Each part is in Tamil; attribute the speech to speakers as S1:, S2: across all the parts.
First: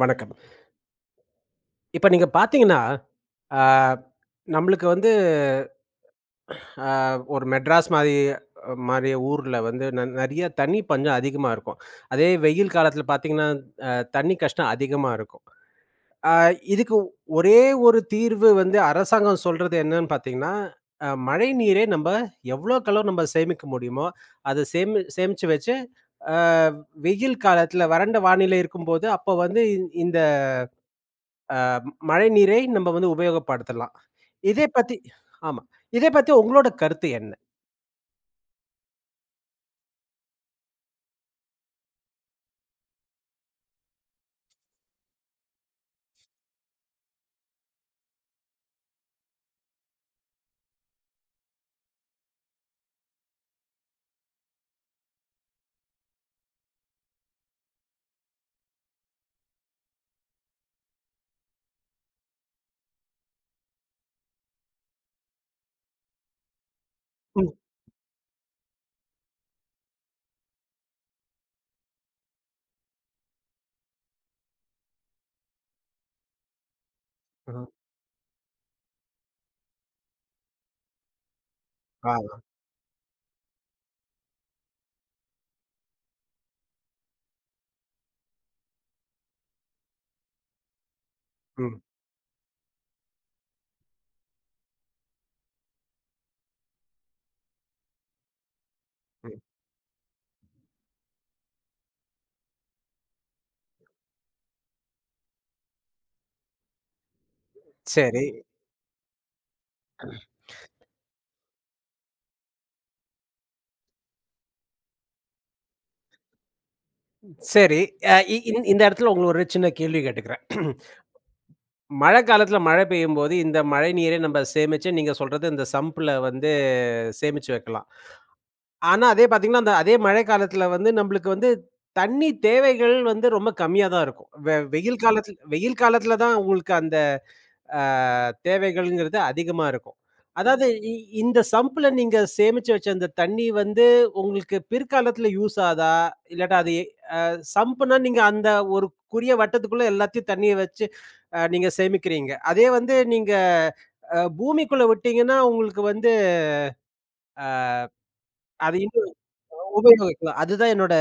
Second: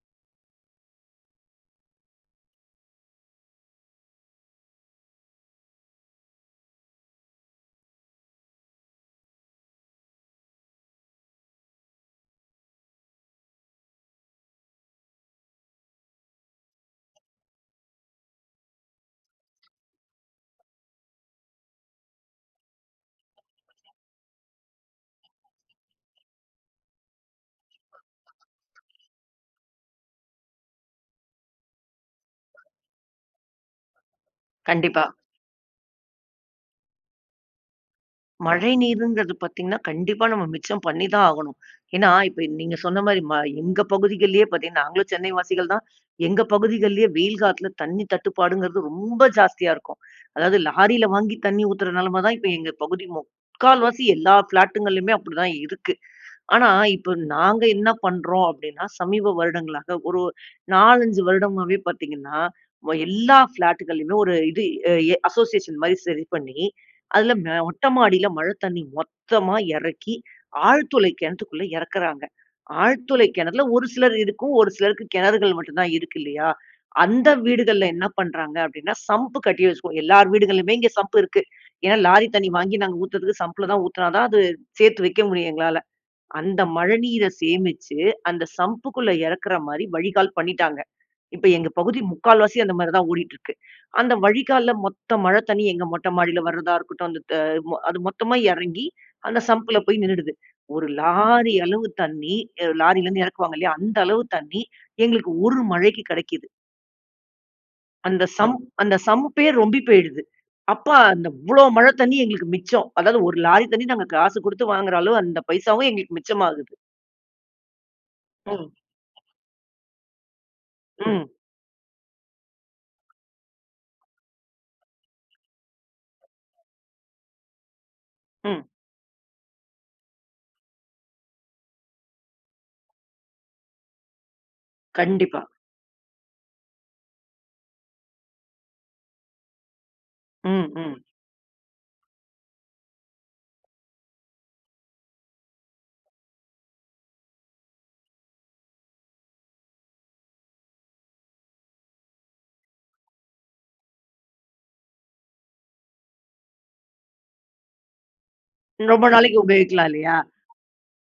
S1: வணக்கம். இப்ப நீங்க பார்த்தீங்கன்னா, அ நம்மளுக்கு வந்து அ ஒரு மெட்ராஸ் மாரி மாரி ஊர்ல வந்து நி நிறையா தண்ணி பஞ்சம் அதிகமா இருக்கும். அதே வெயில் காலத்தில பார்த்தீங்கன்னா, அ தண்ணி கஷ்டம் அதிகமா இருக்கும். அ இதுக்கு ஒரே ஒரு தீர்வு வந்து அரசாங்கம் சொல்றது என்னன்னு பார்த்தீங்கன்னா, அ மழை நீரை நம்ப எவ்வளோக்கு எவ்ளோ நம்ம சேமிக்க முடியுமோ, அதை சேமி சேமிச்சு வச்சு அ வெயில் காலத்தில வறண்ட வானிலை இருக்கும்போது, அப்போ வந்து இந்த அ மழைநீரை நம்ம வந்து உபயோகப்படுத்தலாம். இதை பத்தி
S2: கண்டிப்பா.
S1: ஆமா இதை பத்தி உங்களோட கருத்து என்ன?
S2: மழை நீருங்கிறது பார்த்தீங்கன்னா, கண்டிப்பா நம்ம மிச்சம் பண்ணிதான் ஆகணும். ஏன்னா, இப்ப நீங்க சொன்னமாரி ம எங்க பகுதிகள்லேயே பார்த்தீங்கன்னா, நாங்களும் சென்னை வாசிகள்தான். எங்க பகுதிகள்லேயே வெயில் காலத்தில தண்ணீ தட்டுப்பாடுங்கிறது ரொம்ப ஜாஸ்தியா இருக்கும். அதாவது லாரில வாங்கி தண்ணீ ஊத்துற நிலைமை தான் இப்ப எங்க பகுதி முக்கால்வாசி எல்லா ஃபிளாட்டுங்கள்லயுமே அப்பிடிதான் இருக்கு. ஆனா, இப்ப நாங்க என்ன பண்றோம் அப்பிடின்னா, சமீப வருடங்களாக ஒரு 4,5 வருடமாவே பார்த்தீங்கன்னா, எல்லா ஃபிளாட்டுகள்லையும் ஒரு இது எ அசோசியேஷன் மாரி சரி பண்ணி அதில
S1: ம்.
S2: அ மொட்ட மாடியில மழை தண்ணி மொத்தமா இறக்கி, ஆழ்துளை கிணத்துக்குள்ள இறக்குறாங்க. ஆழ்துளை கிணறுல ஒரு சிலரு இருக்கும் ஒரு சிலருக்கு கிணறுகள் மட்டும் தான் இருக்கு இல்லயா! அந்த
S1: அ.
S2: வீடுகள்ல என்ன பண்ணுறாங்க அப்பிடின்னா, சம்பு கட்டி வச்சுக்கோம். எல்லார் வீடுகளிலுமே இங்கே சம்பு இருக்கு. ஏன்னா, லாரி
S1: ஆமா.
S2: தண்ணீ வாங்கி நாங்க ஊற்றுறதுக்கு சம்புல தான் ஊத்துனா தான் அது சேர்த்து வைக்க முடியும் எங்களால. அந்த மழைநீரை சேமிச்சு அந்த சம்புக்குள்ளே இறக்கிறமாரி வழிகால் பண்ணிட்டாங்க. இப்ப எங்க
S1: ம்.
S2: பகுதி முக்கால்வாசி அந்தமாரி தான் ஓடிட்டு இருக்கு. அந்த வழிகால்ல மொத்த மழை தண்ணி, எங்க மொட்டை மாடில வர்றத இருக்கட்டும். அந்த த அது மொத்தமா இறங்கி,
S1: ம்.
S2: அந்த சம்ப்ல போய் நின்னுடுது. ஒரு லாரி அளவு தண்ணி, அ லாரிலேருந்து இறக்குவாங்க இல்லயா அந்த அளவு தண்ணீ எங்களுக்கு ஒரு மழைக்கு கிடைக்கிது.
S1: சரி.
S2: அந்த சம்ப் அந்த சம்ப்பே ரொம்பி போயிடுது. அப்ப அந்த இவ்வளோ மழை தண்ணி எங்களுக்கு மிச்சம். அதாவது ஒரு லாரி தண்ணி நாங்க காசு குடுத்து வாங்குற அளவு, அந்த பைசாவும் எங்களுக்கு மிச்சமாகுது.
S1: சரி. அ இ இந்
S2: ம்.
S1: இந்த இடத்தில உங்களுக்கு ஒரு சின்ன கேள்வி கேட்டுக்கிறேன்.
S2: ம்.
S1: மழைக்காலத்தில மழை பெய்யும்போது இந்த மழை நீரை நம்ம சேமிச்சு நீங்க சொல்றது இந்த சம்ப்ல வந்து சேமிச்சு வைக்கலாம்.
S2: ம்.
S1: ஆனா அதே பார்த்தீங்கன்னா, அந்த அதே மழை காலத்தில வந்து நம்பளுக்கு வந்து, தண்ணி தேவைகள் வந்து ரொம்ப கம்மியா தான் இருக்கும். வெ வெயில் காலத்தில்
S2: கண்டிப்பா.
S1: வெயில் காலத்தில தான் உங்களுக்கு அந்த அ தேவைகள்ங்கிறது அதிகமா இருக்கும். அதாவது
S2: ம்,
S1: இ
S2: ம்.
S1: இந்த சம்ப்பில நீங்க சேமிச்சு வச்ச அந்த தண்ணி வந்து உங்களுக்கு பிற்காலத்தில யூஸ் ஆகுதா, இல்லாட்டா அது ஏ அ சம்புன்னா நீங்க அந்த ஒரு குரிய வட்டத்துக்குள்ள எல்லாத்தையும் தண்ணியை வச்சு அ நீங்க சேமிக்கிறீங்க. அதே வந்து நீங்க அ பூமிக்குள்ள விட்டீங்கன்னா உங்களுக்கு வந்து அ அது
S2: ரொம்ப
S1: இன்னும்
S2: நாளைக்கு உபயோகிக்கலாம் இல்லையா?
S1: உபயோகிக்கலாம். அதுதான் என்னோட.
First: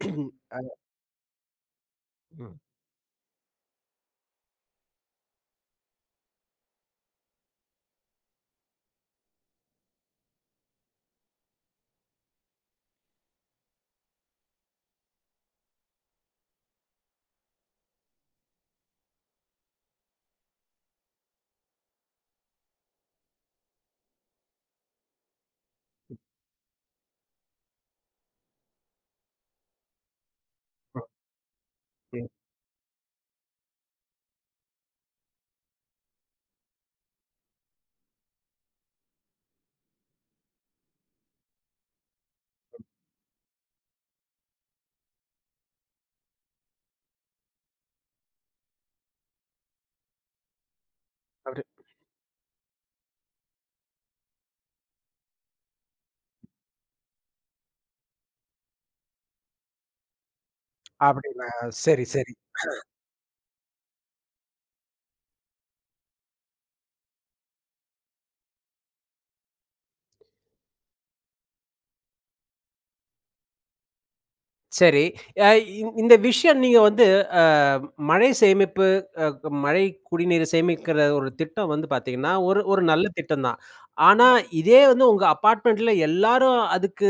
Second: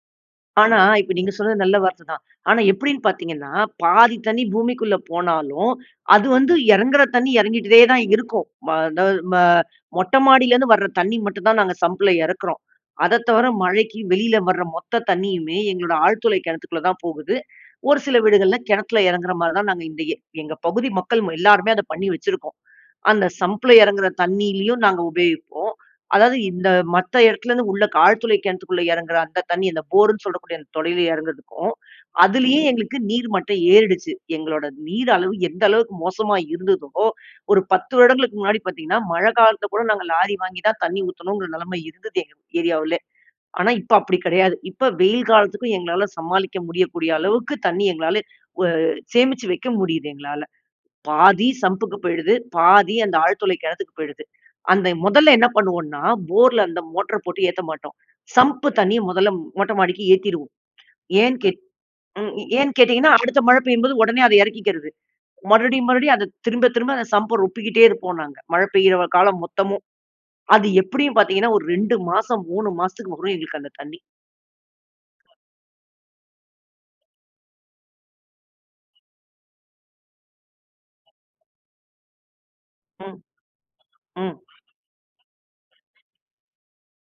S1: அ.
S2: ஆனா, இப்ப நீங்க சொன்னது நல்ல வார்த்தை தான்.
S1: ம்.
S2: ஆனா எப்படின்னு பார்த்தீங்கன்னா, பாதி தண்ணி பூமிக்குள்ள போனாலும், அது வந்து இறங்குற தண்ணி இறங்கிட்டே தான் இருக்கும். ம அதாவது ம மொட்டை மாடியிலேருந்து வர தண்ணி மட்டும் தான் நாங்க சம்பில இறக்குறோம். அதை தவிர மழைக்கு வெளியில வர மொத்த தண்ணியுமே எங்களோட ஆழ்துளை கிணத்துக்குள்ள தான் போகுது. ஒரு சில வீடுகள்ல கிணத்தில இறங்குற மாரி தான் நாங்க இந்த எ எங்க பகுதி மக்கள் ம எல்லாருமே அத பண்ணி வச்சிருக்கோம். அந்த சம்பில இறங்குகிற தண்ணியிலேயும் நாங்க உபயோகிப்போம். அதாவது இந்த மத்த இடத்துலேருந்து உள்ள க் ஆழ்துளை கிணத்துக்குள்ள இறங்குகிற அந்த தண்ணி அந்த போர்ன்னு சொல்லக்கூடிய அந்த தொளையில
S1: ம்
S2: இறங்கறதுக்கும்,
S1: அ.
S2: அதிலேயே எங்களுக்கு நீர் மட்டம் ஏறிடுச்சு. எங்களோட நீர் அளவு எந்த அளவுக்கு மோசமா இருந்ததோ, ஒரு 10 வருடங்களுக்கு முன்னாடி பார்த்தீங்கன்னா, மழை காலத்தில கூட நாங்க லாரி வாங்கி தான் தண்ணி ஊத்தணுங்கிற நிலைமை இருந்தது எங்க ஏரியாவுலே. ஆனா இப்ப அப்படி கிடையாது. இப்ப வெயில் காலத்துக்கும் எங்களால சமாளிக்க முடியக்கூடிய அளவுக்கு தண்ணி எங்களால வ சேமிச்சு வைக்க முடியுது. எங்களால. பாதி
S1: அப்படியே
S2: சம்புக்கு போயிடுது, பாதி அந்த ஆழ்துளை கிணத்துக்கு போயிடுது. அந்த முதல்ல என்ன பண்ணுவோன்னா போர்ல அந்த மோட்டர போட்டு ஏத்த மாட்டோம். சம்பு தண்ணிய முதல்ல மொட்டை மாடிக்கு ஏத்திருவோம். ஏன்
S1: அப்படிங்களா?
S2: கேட்
S1: சரி,
S2: ம்
S1: சரி.
S2: ஏன் கேட்டீங்கன்னா, அடுத்த மழை பெய்யும்போது உடனே அதை இறக்கிக்கிறது. மறுபடியும் மறுபடியும் அதை திரும்ப திரும்ப அந்த சம்பை ரொப்பிக்கிட்டே இருப்போம் நாங்க. மழை பெய்யுற காலம் மொத்தமும். அது எப்படியும் பார்த்தீங்கன்னா, ஒரு 2 மாசம் 3 மாசத்துக்கு வரும் எங்களுக்கு அந்த தண்ணி.
S1: சரி. எ இ இந்த விஷயம் நீங்க வந்து அ மழை சேமிப்பு அ க மழை, குடிநீர சேமிக்கிற ஒரு திட்டம் வந்து பார்த்தீங்கன்னா, ஒரு ஒரு நல்ல
S2: ம்.
S1: திட்டம் தான். ஆனா,
S2: ம்.
S1: இதே வந்து உங்க அப்பார்ட்மெண்ட்ல எல்லாரும் அதுக்கு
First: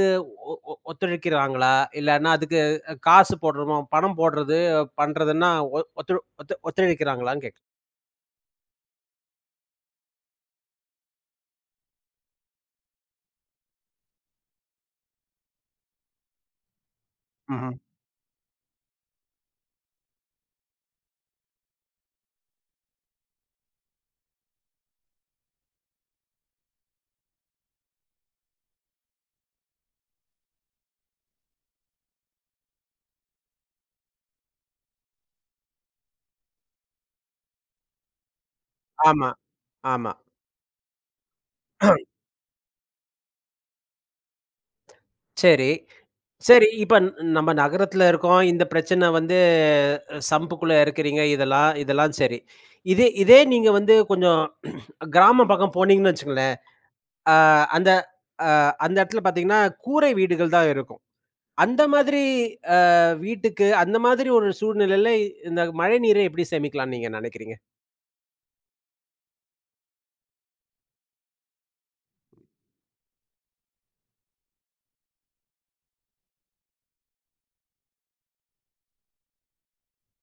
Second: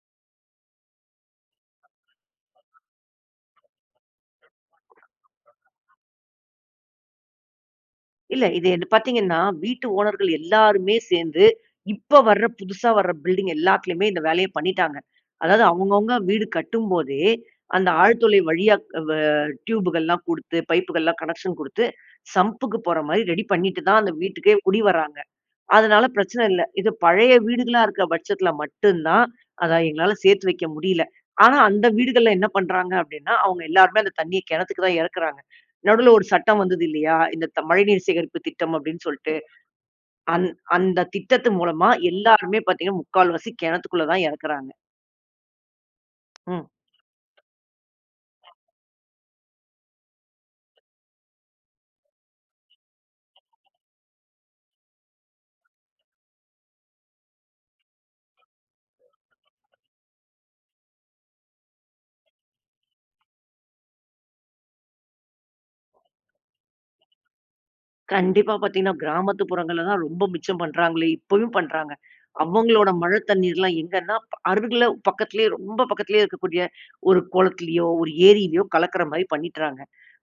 S1: ஒ ஒ ஒத்துழைக்கிறாங்களா? இல்லனா அதுக்கு க காசு போடுறோமோ, பணம் போடுறது, பண்றதுன்னா ஒ ஒத்து ஒத்து ஒத்துழைக்கிறாங்களான்னு கேட்கிறேன்?
S2: இல்ல. இது என் பார்த்தீங்கன்னா, வீட்டு ஓனர்கள் எல்லாருமே சேர்ந்து, இப்ப வர புதுசா வர பில்டிங் எல்லாத்துலையுமே இந்த வேலைய பண்ணீட்டாங்க. அதாவது அவங்கவங்க வீடு கட்டும்போதே,
S1: ம்ஹம்.
S2: அந்த ஆழ்துளை வழியா வ டியூபுகள்லாம் கொடுத்து, பைப்புகள்லாம், கனெக்க்ஷன் கொடுத்து, சம்புக்கு போற மாரி ரெடி பண்ணிட்டு தான், அந்த வீட்டுக்கே குடி வராங்க. அதனால பிரச்சன இல்ல. இது பழைய வீடுகளா இருக்க பட்சத்துல மட்டும் தான், அதா, எங்களால சேர்த்து வைக்க முடியல. ஆனா அந்த வீடுகள்ல என்ன பண்ணுறாங்க அப்படின்னா, அவங்க எல்லாருமே அந்த தண்ணிய கிணத்துக்கு தான் இறக்கிறாங்க. நடுவுல ஒரு சட்டம் வந்தது இல்லையா? இந்த த மழைநீர் சேகரிப்பு திட்டம் அப்படின்னு
S1: ஆமா.
S2: சொல்ட்டு.
S1: ஆமா.
S2: அந் அந்த திட்டத்தின் மூலமா எல்லோருமே பார்த்தீங்கன்னா, முக்கால்வாசி கிணத்துக்குள்ள தான் இறக்கிறாங்க.
S1: சரி.
S2: ம்.
S1: சரி இப்ப ந நம்ப நகரத்துல இருக்கோம், இந்த பிரச்சன வந்து சம்புக்குள்ள இறக்கிறீங்க. இதெல்லாம், இதெல்லாம், சரி. இதே இதே நீங்க வந்து கொஞ்சம் கிராமம் பக்கம் போனீங்கன்னு வச்சுக்கங்களேன், அ அந்த, அ அந்த இடத்துல பார்த்தீங்கன்னா, கூரை வீடுகள் தான் இருக்கும். அந்த மாதிரி அ வீட்டுக்கு, அந்த மாதிரி ஒரு சூழ்நிலைல, இந்த மழை நீரை எப்படி சேமிக்கலாம்ன்னு நீங்க நெனைக்கிறீங்க?
S2: கண்டிப்பா. பார்த்தீங்கன்னா கிராமத்து புறங்கள்ல தான், ரொம்ப மிச்சம் பண்ணுறாங்களே. இப்பயும் பண்ணுறாங்க. அவங்களோட மழை தண்ணீர்லாம் எங்கன்னா, ப அருகில பக்கத்திலேயே, ரொம்ப பக்கத்திலேயே இருக்கக்கூடிய ஒரு குளத்திலேயோ, ஒரு ஏரிலயோ, கலக்கிற மாரி பண்ணிட்றாங்க.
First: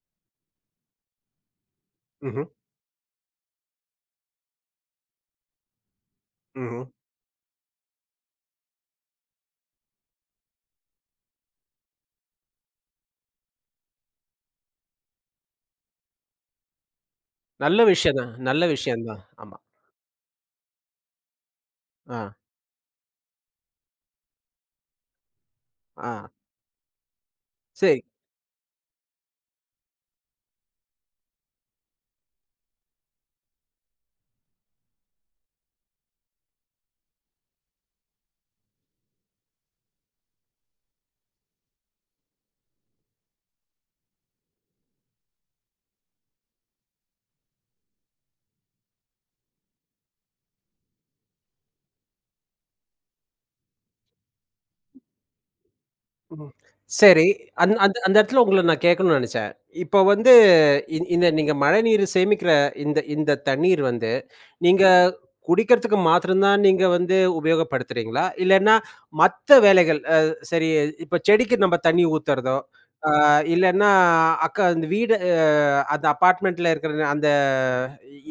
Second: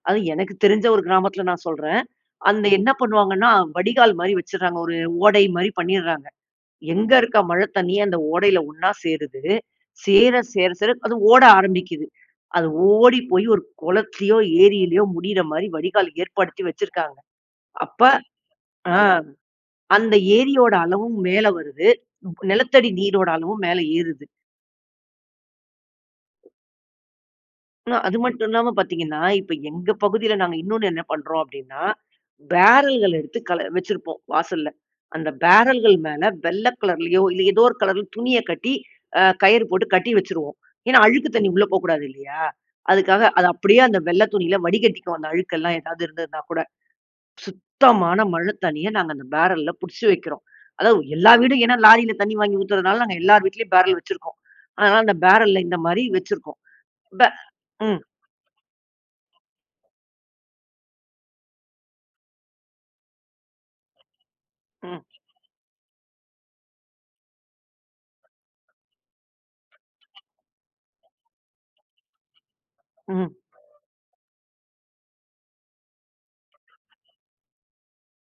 S2: அதுவும் எனக்கு தெரிஞ்ச ஒரு கிராமத்துல நான் சொல்றேன்.
S1: ம்ஹம்.
S2: அந்த என்ன பண்ணுவாங்கன்னா, வடிகால் மாரி வச்சுடுறாங்க. ஒரு ஓடை மாரி பண்ணிடுறாங்க.
S1: ம்ஹம்.
S2: எங்க இருக்க மழை தண்ணியே அந்த ஓடையில ஒன்னா சேருது. சேர சேர சேர, அது ஓட ஆரம்பிக்குது. அது ஓடி போய் ஒரு குளத்துலையோ, ஏரிலயோ, முடியிற மாரி வடிகால் ஏற்படுத்தி வச்சிருக்காங்க.
S1: நல்ல
S2: அப்ப
S1: விஷயம் தான். நல்ல
S2: அ,
S1: விஷயம் தான். ஆமா.
S2: அந்த ஏரியோட அளவும் மேல வருது,
S1: அ.
S2: ப்ப நிலத்தடி நீரோட அளவும் மேல ஏறுது.
S1: ஆ.
S2: அ
S1: சரி.
S2: அது மட்டும் இல்லாம பார்த்தீங்கன்னா, இப்ப எங்க பகுதியில நாங்க இன்னொன்னு என்ன பண்றோம் அப்படீன்னா, பேரல் கள் எடுத்து கல வச்சிருப்போம் வாசல்ல. அந்த பேரல்கள் மேல வெள்ள கலர்லயோ, இல்ல எதோ ஒரு கலர்ல துணிய கட்டி அ கயிறு போட்டு கட்டி வச்சுருவோம். ஏன்னா, அழுக்கு தண்ணி உள்ள போக்கூடாது இல்லையா? அதுக்காக. அது அப்படியே அந்த வெள்ள துணியில வடிகட்டிக்குவோம். அந்த அழுக்கு எல்லாம் ஏதாவது இருந்ததுன்னாகூட. சுத்தமான மழை தண்ணிய நாங்க அந்த பேரல்ல புடிச்சு வைக்கிறோம். அதாவது எல்லா வீடும், ஏன்னா லாரில தண்ணி வாங்கி ஊத்துறனால நாங்க எல்லார் வீட்லயும் பேரல் வச்சுருக்கோம். அதனால அந்த பேரல்ல இந்தமாரி
S1: ம்.
S2: வச்சுருக்கோம். ப
S1: சரி. அந்த அந்
S2: ம்.
S1: அந்த இடத்தில உங்கள நான் கேட்கணுன்னு நெனச்சேன். இப்ப வந்து இ இந்த நீங்க மழைநீர சேமிக்கிற இந்த இந்த தண்ணீர் வந்து நீங்க
S2: ம்.
S1: குடிக்கிறதுக்கு மாத்திரம் தான், நீங்க வந்து உபயோகப்படுத்துறீங்களா? இல்லன்னா, மத்த வேலைகள் அ சரி இப்ப செடிக்கு நம்ம தண்ணி ஊத்தறதோ, ஆ
S2: ம்.
S1: இல்லன்னா, அக்க இந்த வீடு அந்த அப்பார்ட்மெண்ட்ல இருக்கிற அந்த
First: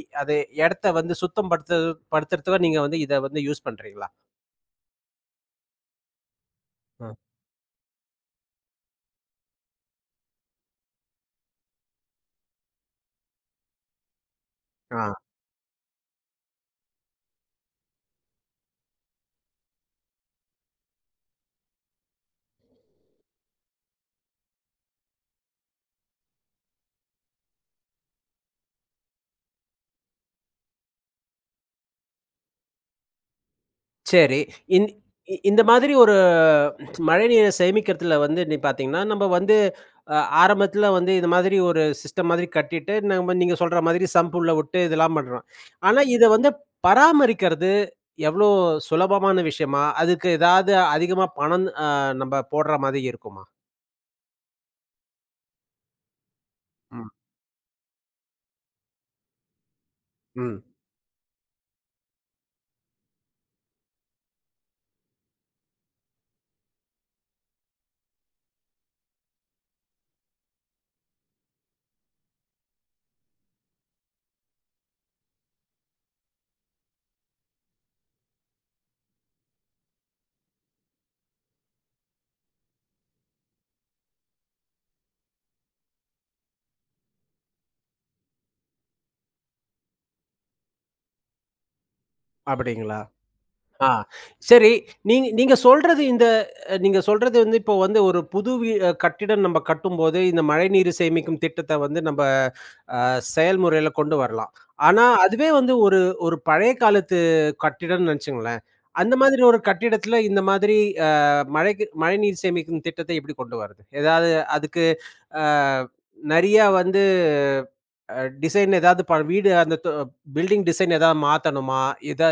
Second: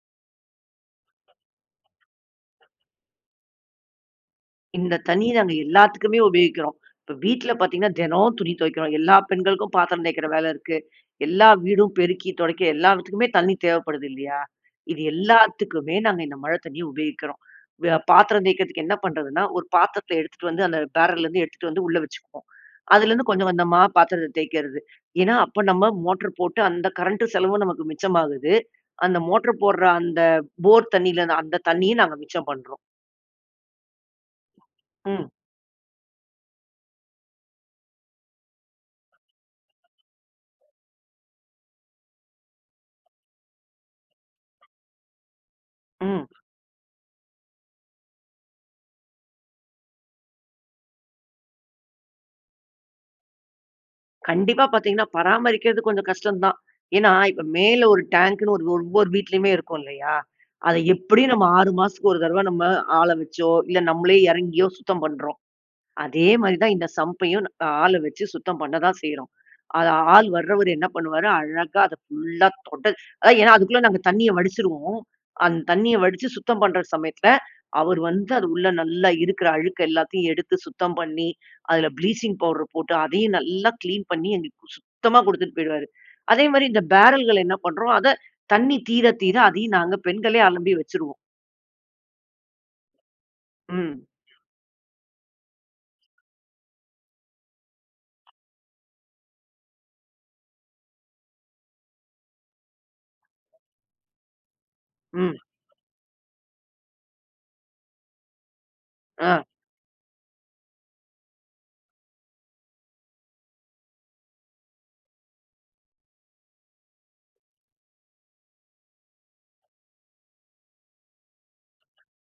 S1: இ அது இடத்த வந்து சுத்தம் படுத்து- படுத்துறதுக்கு நீங்க வந்து இத வந்து யூஸ் பண்ணுறீங்களா?
S2: இந்த தண்ணிய நாங்க எல்லாத்துக்குமே உபயோகிக்கிறோம்.
S1: ம்.
S2: இப்ப வீட்ல பார்த்தீங்கன்னா, தினம் துணி துவைக்கிறோம். எல்லா பெண்களுக்கும் பாத்திரம் தேய்க்கிற வேல இருக்கு. எல்லா வீடும் பெருக்கி துடைக்க, எல்லாவற்றுக்குமே தண்ணி தேவைப்படுது இல்லையா?
S1: ஆ.
S2: இது எல்லாத்துக்குமே நாங்க இந்த மழை தண்ணிய உபயோகிக்கிறோம். வ பாத்திரம் தேய்க்கிறதுக்கு என்ன பண்ணுறதுன்னா, ஒரு பாத்திரத்துல எடுத்துட்டு வந்து அந்த பேரல்லேருந்து எடுத்துட்டு வந்து உள்ள வச்சுக்குவோம். அதுலேருந்து கொஞ்சம், கொஞ்சமா பாத்திரத்த தேய்க்கிறது. ஏன்னா, அப்ப நம்ம மோட்டரு போட்டு அந்த கரண்டு செலவும் நமக்கு மிச்சமாகுது. அந்த மோட்டரு போடுற அந்த போர் தண்ணியில்ல, அந்த தண்ணியும் நாங்க மிச்சம் பண்றோம்.
S1: சரி. இன்
S2: ம்.
S1: இந்த மாதிரி ஒரு அ மழைநீரை சேமிக்கிறதில வந்து நீங் பார்த்திங்கன்னா, நம்ம வந்து அ ஆரம்பத்தில வந்து, இது மாதிரி ஒரு சிஸ்டம் மாதிரி கட்டிட்டு, நம்ம நீங்க சொல்ற மாதிரி, சம்பு உள்ள விட்டு இதெல்லாம் பண்ணுறோம். ஆனா,
S2: ம்.
S1: இதை வந்து பராமரிக்கிறது, எவ்வளோ சுலபமான விஷயமா? அதுக்கு எதாவது அதிகமா பணம் அ நம்ப போடுற மாரி இருக்குமா?
S2: கண்டிப்பா பார்த்தீங்கன்னா, பராமரிக்கிறது கொஞ்சம் கஷ்டம் தான்.
S1: ம்.
S2: ஏன்னா, இப்ப மேல ஒரு டாங்க்னு ஒரு ஒவ்வொரு வீட்டிலேயுமே இருக்கும், இல்லையா?
S1: ம்.
S2: அதை எப்படியும் நம்ம 6 மாசத்துக்கு ஒரு தடவை நம்ம ஆள வச்சோ, இல்ல நம்மளே இறங்கியோ சுத்தம் பண்றோம். அதே மாரி தான், இந்த சம்ப்பையும் ஆளை வச்சு சுத்தம் பண்ண தான் செய்றோம். அது ஆள் வர்றவரு என்ன பண்ணுவாரு? அழகா அதை ஃபுல்லா தொடச் அதான் ஏன்னா அதுக்குள்ள நாங்க தண்ணீய வடிச்சுருவோம். அந்த தண்ணீய வடிச்சு சுத்தம் பண்ற சமயத்தில, அவர் வந்து அது உள்ள நல்லா இருக்கிற அழுக்கு எல்லாத்தையும் எடுத்து சுத்தம் பண்ணி, அதில ப்ளீச்சிங் பவுடர் போட்டு, அதையும் நல்லா கிளீன் பண்ணி, எங்களுக்கு சுத்தமா குடுத்துட்டு போயிடுவாரு. அதேமாரி, இந்த பேரல்கள என்ன பண்றோம்? அத தண்ணீ தீர தீர அதையும் நாங்க பெண்களே அலம்பி வச்சுருவோம்.
S1: அப்பிடீங்களா? ஆ
S2: ம்.
S1: சரி, நீங் நீங்க சொல்றது இந்த நீங்க சொல்றது வந்து, இப்போ வந்து ஒரு புது வீ அ கட்டிடம் நம்ப கட்டும்போது, இந்த மழைநீரு சேமிக்கும் திட்டத்தை வந்து, நம்ப ஆ செயல்முறையில கொண்டு வரலாம். ஆனா
S2: ம்.
S1: அதுவே வந்து ஒரு ஒரு பழைய காலத்து கட்டிடம்னு நினைச்சுக்கங்களேன். அந்த மாதிரி
S2: ஆ.
S1: ஒரு கட்டிடத்தில, இந்த மாதிரி அ மழைக்கு மழைநீர் சேமிக்கும் திட்டத்தை எப்படி கொண்டு வரது? ஏதாவது அதுக்கு அ நெறியா வந்து டிசைன் ஏதாவது, ப வீடு அந்த த பில்டிங் டிசைன் ஏதாவது மாத்தணுமா? எதா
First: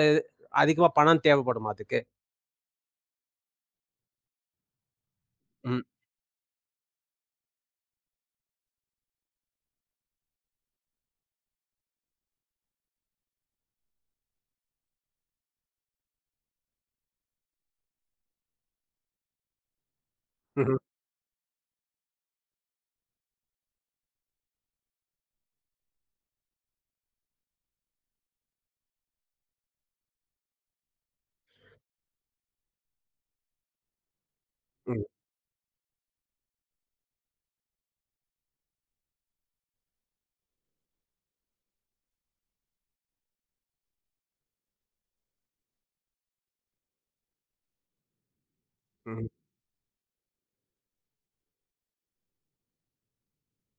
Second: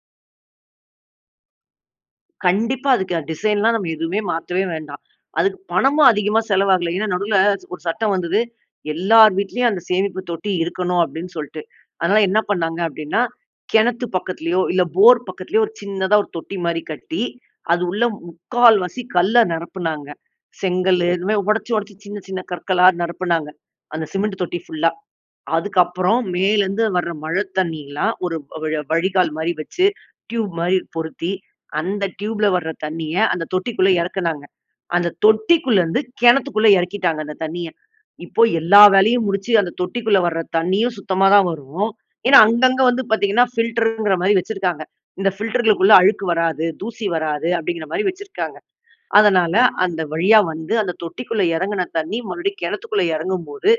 S1: அதிகமா பணம் தேவைப்படுமா அதுக்கு?
S2: கண்டிப்பா அதுக்கு அ டிசைன்லாம் நம்ம எதுவுமே மாத்தவே வேண்டாம். அதுக்கு
S1: ம்.
S2: பணமும் அதிகமா செலவாகல. ஏன்னா, நடுல ஒரு சட்டம் வந்தது. எல்லார் வீட்டிலேயும் அந்த சேமிப்பு தொட்டி இருக்கணும் அப்பிடீன்னு சொல்லிட்டு. அதனால என்ன பண்ணாங்க அப்பிடீன்னா, கிணத்து பக்கத்திலயோ இல்ல போர் பக்கத்திலயோ ஒரு சின்னதா ஒரு தொட்டி மாரி கட்டி, அது உள்ள முக்கால்வாசி கல்ல நிரப்புனாங்க.
S1: ம்ஹ்ம்.
S2: செங்கலு இது மாரி உடைச்சு, உடைச்சு சின்ன, சின்ன கற்களா நிரப்பினாங்க, அந்த சிமெண்ட் தொட்டி ஃபுல்லா. அதுக்கு அப்புறம் மேலருந்து வர்ற மழை தண்ணீல்லாம் ஒரு வ வழ வழிகால் மாரி வைச்சு, டியூப் மாரி பொருத்தி, அந்த ட்யூப்ல வர்ற தண்ணீய அந்த தொட்டிக்குள்ள இறக்குனாங்க.
S1: ம்.
S2: அந்த தொட்டிக்குள்ளருந்து, கிணத்துக்குள்ள இறக்கிட்டாங்க அந்த தண்ணீய. இப்போ எல்லா வேலையும் முடிச்சு அந்த தொட்டிக்குள்ள வர்ற தண்ணீயும் சுத்தமா தான் வரும். ஏன்னா அங்கங்க வந்து பார்த்தீங்கன்னா ஃபில்டரு ன்கிற மாரி வச்சிருக்காங்க. இந்த ஃபில்டர்களுக்குள்ள அழுக்கு வராது, தூசி வராது அப்பிடீன்கிற மாரி வச்சிருக்காங்க.
S1: ம்.
S2: அதனால, அந்த வழியா வந்து, அந்த தொட்டிக்குள்ள இறங்கின தண்ணீ மறுபடியும் கிணத்துக்குள்ள இறங்கும்போது,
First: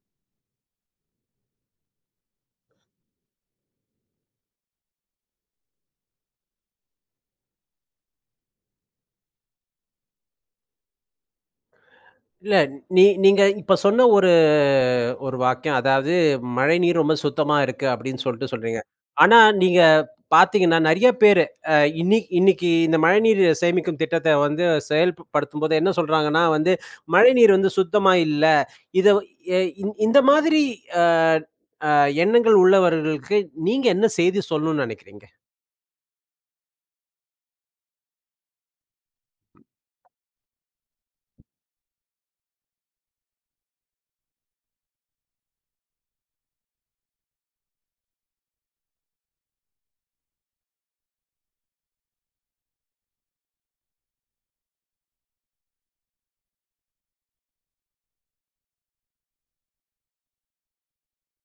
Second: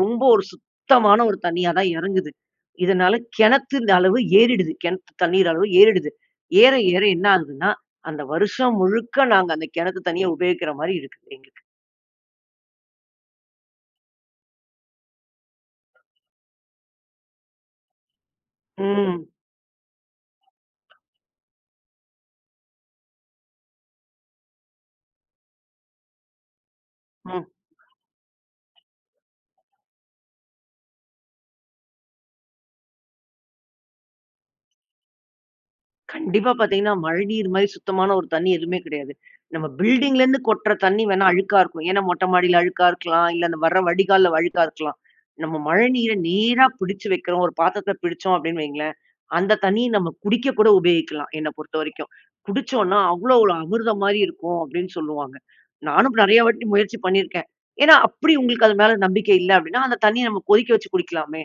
S2: ரொம்ப ஒரு சுத்தமான ஒரு தண்ணீயா தான் இறங்குது. இதனால கிணத்தொட அளவு ஏறிடுது. கிணத்து தண்ணீர் அளவு ஏறிடுது. ஏற ஏற என்ன ஆகுதுன்னா, அந்த வருஷம் முழுக்க நாங்க அந்த கிணத்து தண்ணீய உபயோகிக்கிற மாரி இருக்கு எங்களுக்கு.
S1: இல்ல. நீ நீங்க இப்ப சொன்ன ஒரு ஒரு வாக்கியம் அதாவது, மழைநீர் ரொம்ப சுத்தமா இருக்கு அப்டின்னு சொல்லிட்டு சொல்றீங்க.
S2: ம்.
S1: ஆனா நீங்க பாத்தீங்கன்னா, நெறைய பேரு இன்னிக்கு இன்னைக்கு இந்த மழைநீர் சேமிக்கும் திட்டத்தை வந்து செயல்ப்படுத்தும்போது என்ன சொல்றாங்கன்னா வந்து,
S2: ம்.
S1: மழைநீர் வந்து சுத்தமா இல்ல. இதை எ இந்த மாதிரி அ அ எண்ணங்கள் உள்ளவர்களுக்கு நீங்க என்ன செய்தி சொல்லணும்னு நினைக்கிறீங்க?
S2: கண்டிப்பா பார்த்தீங்கன்னா மழைநீர் மாரி சுத்தமான ஒரு தண்ணி எதுவுமே கிடையாது. நம்ம பில்டிங்லேருந்து கொட்டுற தண்ணி வேண்ணா அழுக்கா இருக்கும். ஏன்னா மொட்ட மாடியில அழுக்கா இருக்கலாம். இல்ல அந்த வர்ற வடிகால்ல அழுக்கா இருக்கலாம். நம்ம மழைநீரை நேரா பிடிச்சி வக்கிறோம் ஒரு பாத்துரத்துல பிடிச்சோம் அப்படின்னு வைங்களேன். அந்த தண்ணி நம்ம குடிக்க கூட உபயோகிக்கலாம் என்ன பொறுத்த வரைக்கும். குடிச்சோன்னா அவ்வளோ ஒரு அமிர்தம் மாதிரி இருக்கும் அப்படின்னு சொல்லுவாங்க. நானும் நெறைய வாட்டி முயற்சி பண்ணியிருக்கேன். ஏன்னா அப்படி உங்களுக்கு அது மேல நம்பிக்கை இல்ல அப்படின்னா அந்த தண்ணிய நம்ம கொதிக்க வச்சு குடிக்கலாமே.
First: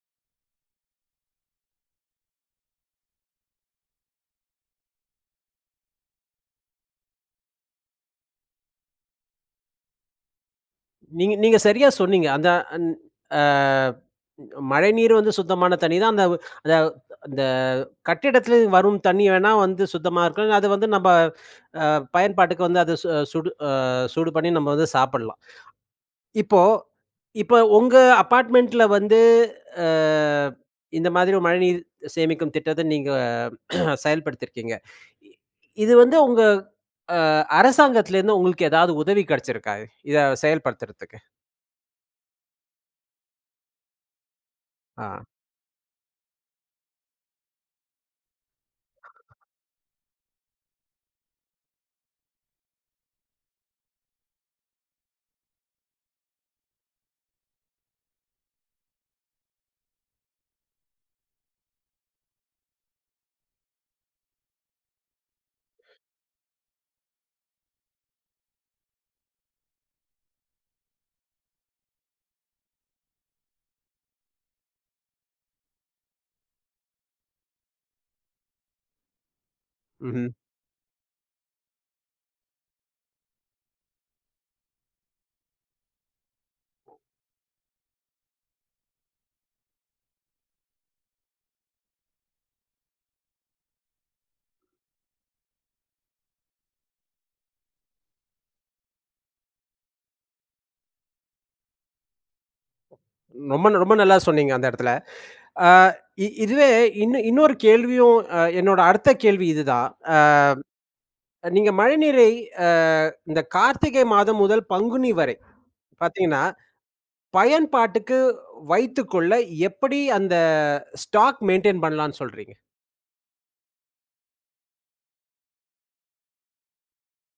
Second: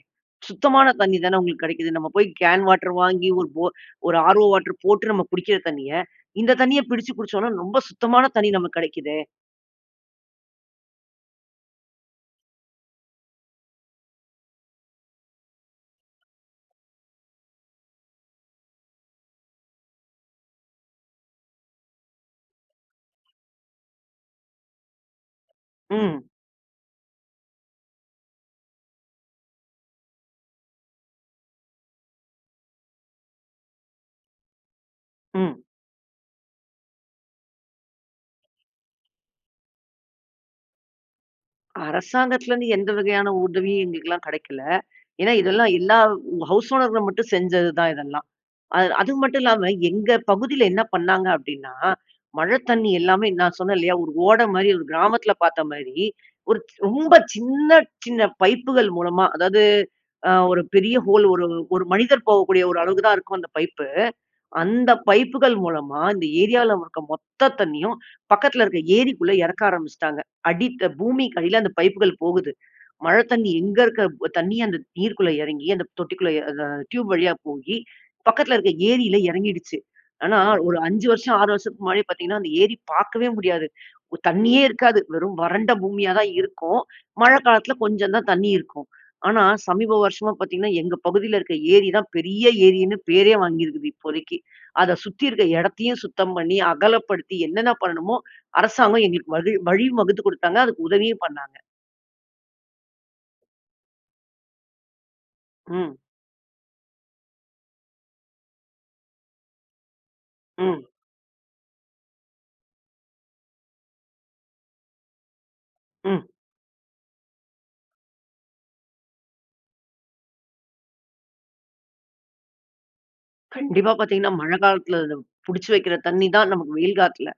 S2: சுத்தமான தண்ணி தானே உங்களுக்கு கிடைக்குது. நம்ம போய் கேன் வாட்டர் வாங்கி ஒரு ஒர் ஓரு ஆரோ வாட்டர் போட்டு நம்ம குடிக்கிற தண்ணிய இந்த தண்ணிய பிடிச்சு குடிச்சோம்ன்னா ரொம்ப சுத்தமான தண்ணி நமக்கு கெடக்கிதே.
S1: நீங்க நீங்க சரியா சொன்னீங்க. அந்த ஆன் அ மழைநீர் வந்து சுத்தமான தண்ணி தான். அந்த வ அந்த வ் அந்த கட்டிடத்திலருந்து வரும் தண்ணி வேண்ணா வந்து சுத்தமா இருக்கும். அது வந்து நம்ம அ பயன்பாட்டுக்கு வந்து அது சு சூடு அ சூடு பண்ணி நம்ம வந்து சாப்பிடலாம்.
S2: ம்.
S1: இப்போ இப்ப உங்க அப்பார்ட்மெண்ட்டில வந்து அ இந்த மாதிரி மழைநீர் சேமிக்கும் திட்டத்த நீங்க செயல்படுத்தியிருக்கீங்க. இ
S2: ம்.
S1: இது வந்து உங்க அ அரசாங்கத்திலேருந்து உங்களுக்கு ஏதாவது உதவி கிடைச்சிருக்கா? இதை செயல்படுத்துறதுக்கு.
S2: அரசாங்கத்துலருந்து எந்த வகையான உதவியும் எங்களுக்கெல்லாம் கெடைக்கல.
S1: அ.
S2: ஏன்னா இதெல்லாம் எல்லா ஹவுஸ் ஓனர்கள் மட்டும் செஞ்சது தான் இதெல்லாம். அ அது மட்டும் இல்லாம எங்க பகுதில என்ன பண்ணாங்கங்க அப்டின்னா, மழை தண்ணீ எல்லாமே நான் சொன்னேன் இல்லையா? ஒரு ஓடை மாதிரி ஒரு கிராமத்துல பார்த்த மாரி, ஒரு ரொம்ப சின்ன சின்ன பைப்புகள் மூலமா அதாவது, அ ஒரு பெரிய ஹோல் ஒரு ஒரு மனிதர் போகக்கூடிய ஒரு அளவுக்கு தான் இருக்கும் அந்த பைப்பு, அந்த பைப்புகள் மூலமா இந்த ஏரியால இருக்குற மொத்த தண்ணணீயும், பக்கத்துல இருக்க ஏரிக்குள்ள எறக்க ஆரம்பிச்சுட்டாங்க. அடித்த பூமிக்கு அடில அந்த பைப்புகள் போகுது. மழை தண்ணீ எங்க இருக்குற தண்ணீ. அந்த நீர் குள்ள எறங்கி அந்த தொட்டிக்குள்ள அ டியூப் வழியா போயி பக்கத்துல இருக்கிற ஏரில எறங்கிடுச்சு.
S1: ம்ஹ்ம்.
S2: ஆனா ஒரு 5 வருஷம், 6 வருஷத்துக்கு முன்னாடி பார்த்தீங்கன்னா, அந்த ஏரி பார்க்கவே முடியாது. ஒ தண்ணீயே இருக்காது, வெறும் வறண்ட பூமியா தான் இருக்கும். மழ காலத்துல கொஞ்சம் தான் தண்ணீ இருக்கும். ஆனா சமீப வருஷமா பார்த்தீங்கன்னா, எங்க பகுதில இருக்க ஏரி தான் பெரிய ஏரின்னு பேரே வாங்கியிருக்குது இப்போதைக்கு. அத சுத்தி இருக்க எடத்தையும் சுத்தம் பண்ணி, அகலப்படுத்தி என்னென்ன பண்ணணுமோ, அரசாங்கம் எங்களுக்கு வகி வழி வகுத்து கொடுத்தாங்க. அதுக்கு உதவியும் பண்ணாங்க!
S1: ரொம்ப ரொம்ப நல்லா சொன்னீங்க அந்த இடத்தில. ஆ
S2: ம்.
S1: இதுவே இன் இன்னொரு கேள்வியும் அ என்னோட அடுத்த கேள்வி இதுதான். அ
S2: ம்.
S1: நீங்க மழைநீரை அ இந்த கார்த்திகை மாதம் முதல் பங்குனி வரை
S2: ம்.
S1: பார்த்தீங்கன்னா, பயன்பாட்டுக்கு வைத்துக்கொள்ள எப்படி அந்த ஸ்டாக் மெயின்டெயின் பண்ணலாம்ன்னு சொல்றீங்க?
S2: கண்டிப்பா பார்த்தீங்கன்னா, மழை காலத்தில புடிச்சு வைக்கிற தண்ணி தான் நமக்கு வெயில் காலத்தில.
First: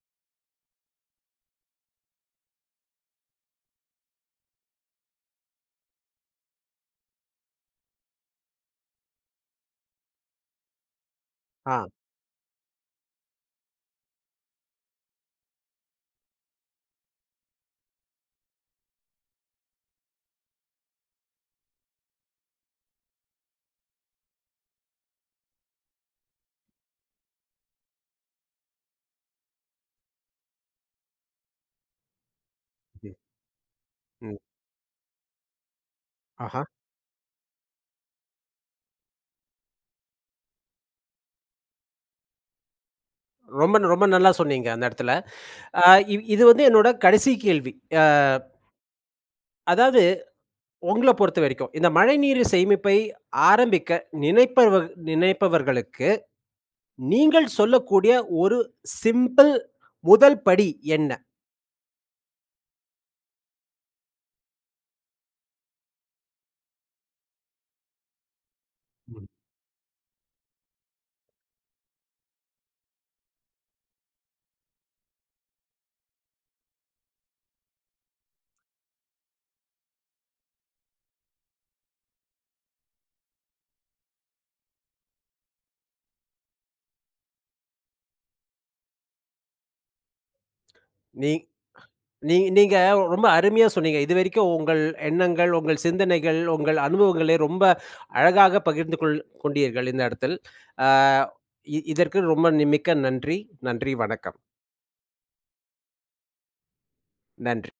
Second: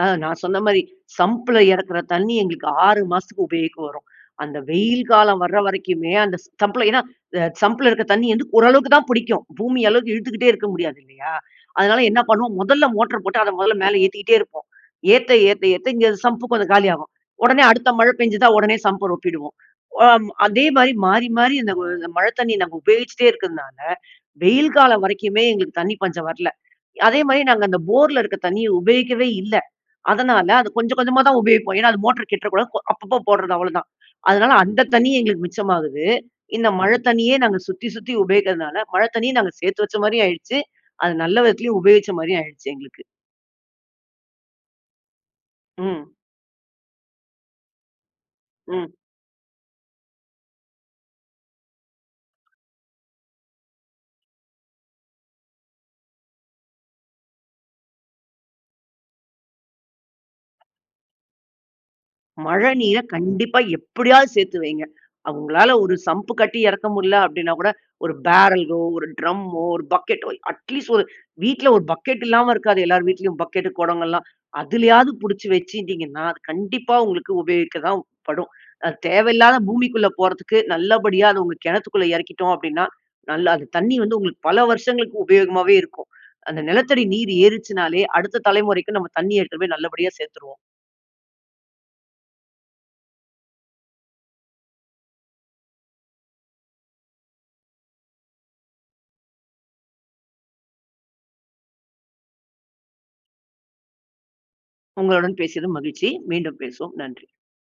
S2: அ நான் சொன்ன மாரி சம்ப்பில இறக்கிற தண்ணி எங்களுக்கு 6 மாசத்துக்கு உபயோகிக்க வரும். அந்த வெயில் காலம் வர வரைக்குமே அந்த சம்ப்பில ஏன்னா சம்பில இருக்க தண்ணி வந்து ஓரளவுக்கு தான் புடிக்கும். பூமி அளவுக்கு இழுத்துக்கிட்டே இருக்க முடியாது இல்லையா?
S1: ஆ.
S2: அதனால என்ன பண்ணுவோம் முதல்ல மோட்டார போட்டு அதை முதல்ல மேல ஏத்திக்கிட்டே இருப்போம். ஏத்த, ஏத்த, ஏத்த இங்க சம்பு கொஞ்சம் காலியாகும். உடனே அடுத்த மழை பெஞ்சுதா உடனே சம்ப்ப ரொப்பிடுவோம். வாம் அதே மாரி மாறி மாறி, இந்த வ மழை தண்ணியை நம்ப உபயோகிச்சிட்டே இருக்கதுனால வெயில் காலம் வரைக்குமே எங்களுக்கு தண்ணி பஞ்சம் வரல. அதேமாரி நாங்க அந்த போர்ல இருக்க தண்ணிய உபயோகிக்கவே இல்லை. அதனால அது கொஞ்சம் கொஞ்சமா தான் உபயோகிப்போம். ஏன்னா அது மோட்டர் கெட்டுற கூடாது. போ
S1: ம்.
S2: அப்பப்போ போடுறது அவ்வளோதான்.
S1: ம்.
S2: அதனால அந்த தண்ணி எங்களுக்கு மிச்சமாகுது.
S1: ஆஹா.
S2: இந்த மழை தண்ணியே நாங்க சுத்தி சுத்தி உபயோகிக்கிறதுனால மழை தண்ணியை நாங்க சேர்த்து வச்ச மாரியும் ஆயிடுச்சு. அது நல்ல விதத்துலயும் உபயோகிச்ச மாரியும் ஆயிடுச்சு எங்களுக்கு.
S1: ரொம்ப ரொம்ப நல்லா சொன்னீங்க. அந்த இடத்தில. ஆ
S2: ம்.
S1: இ இது வந்து என்னோட கடைசி கேள்வி. ஆ.
S2: ம்.
S1: அதாவது, உங்களப் பொறுத்தவரைக்கும், இந்த மழைநீரு சேமிப்பை ஆரம்பிக்க நினைப்பவர் நினைப்பவர்களுக்கு நீங்க சொல்லக்கூடிய, ஒரு சிம்பிள் முதல்படி என்ன?
S2: மழநீரை கண்டிப்பா எப்படியாவது சேத்து வையுங்க. அ உங்களால ஒரு சம்ப் கட்டி இறக்க முடில அப்டின்னா கூட ஒரு பேரலோ, ஒரு
S1: ம்.
S2: ட்ரம்மோ, ஒரு பக்கெட்டோ, அட் லீஸ்ட் ஒரு வீட்டில ஒரு பக்கெட் இல்லாம இருக்காது. எல்லோர் வீட்லயும். பக்கெட்டு குடங்கள்லாம், அதிலயாவது புடிச்சு வெச்சுருந்தீங்கன்னா, அது ந கண்டிப்பா உங்களுக்கு உபயோகிக்க தான் படும். அது தேவையில்லாத பூமிக்குள்ள போறதுக்கு, நல்லபடியா, அது உங்க கெணத்துக்குள்ள எறக்கிட்டோம் அப்டின்னா, நல்லா அந்த தண்ணீ வந்து, உங்களுக்கு பல வருஷங்களுக்கு உபயோகமாவே இருக்கும். அந்த நிலத்தடி நீர் ஏறிச்சுன்னாலே, அடுத்த தலைமுறைக்கு, நம்ம தண்ணீ எடுத்துட்டு போயி நல்லபடியா சேத்துருவோம்.
S1: நீங் அ நீங் நீங்க ரொம்ப அருமையா சொன்னீங்க. இதுவரைக்கும் உங்கள் எண்ணங்கள் உங்கள் சிந்தனைகள், உங்கள் அனுபவங்களை ரொம்ப அழகாக பகிர்ந்து கொள் கொண்டீர்கள். இந்த இடத்தில். ஆ இ இதற்கு ரொம்ப நி மிக்க நன்றி. நன்றி வணக்கம்.
S2: உங்களுடன் பேசியது மகிழ்ச்சி. மீண்டும் பேசுவோம். நன்றி.
S1: நன்றி.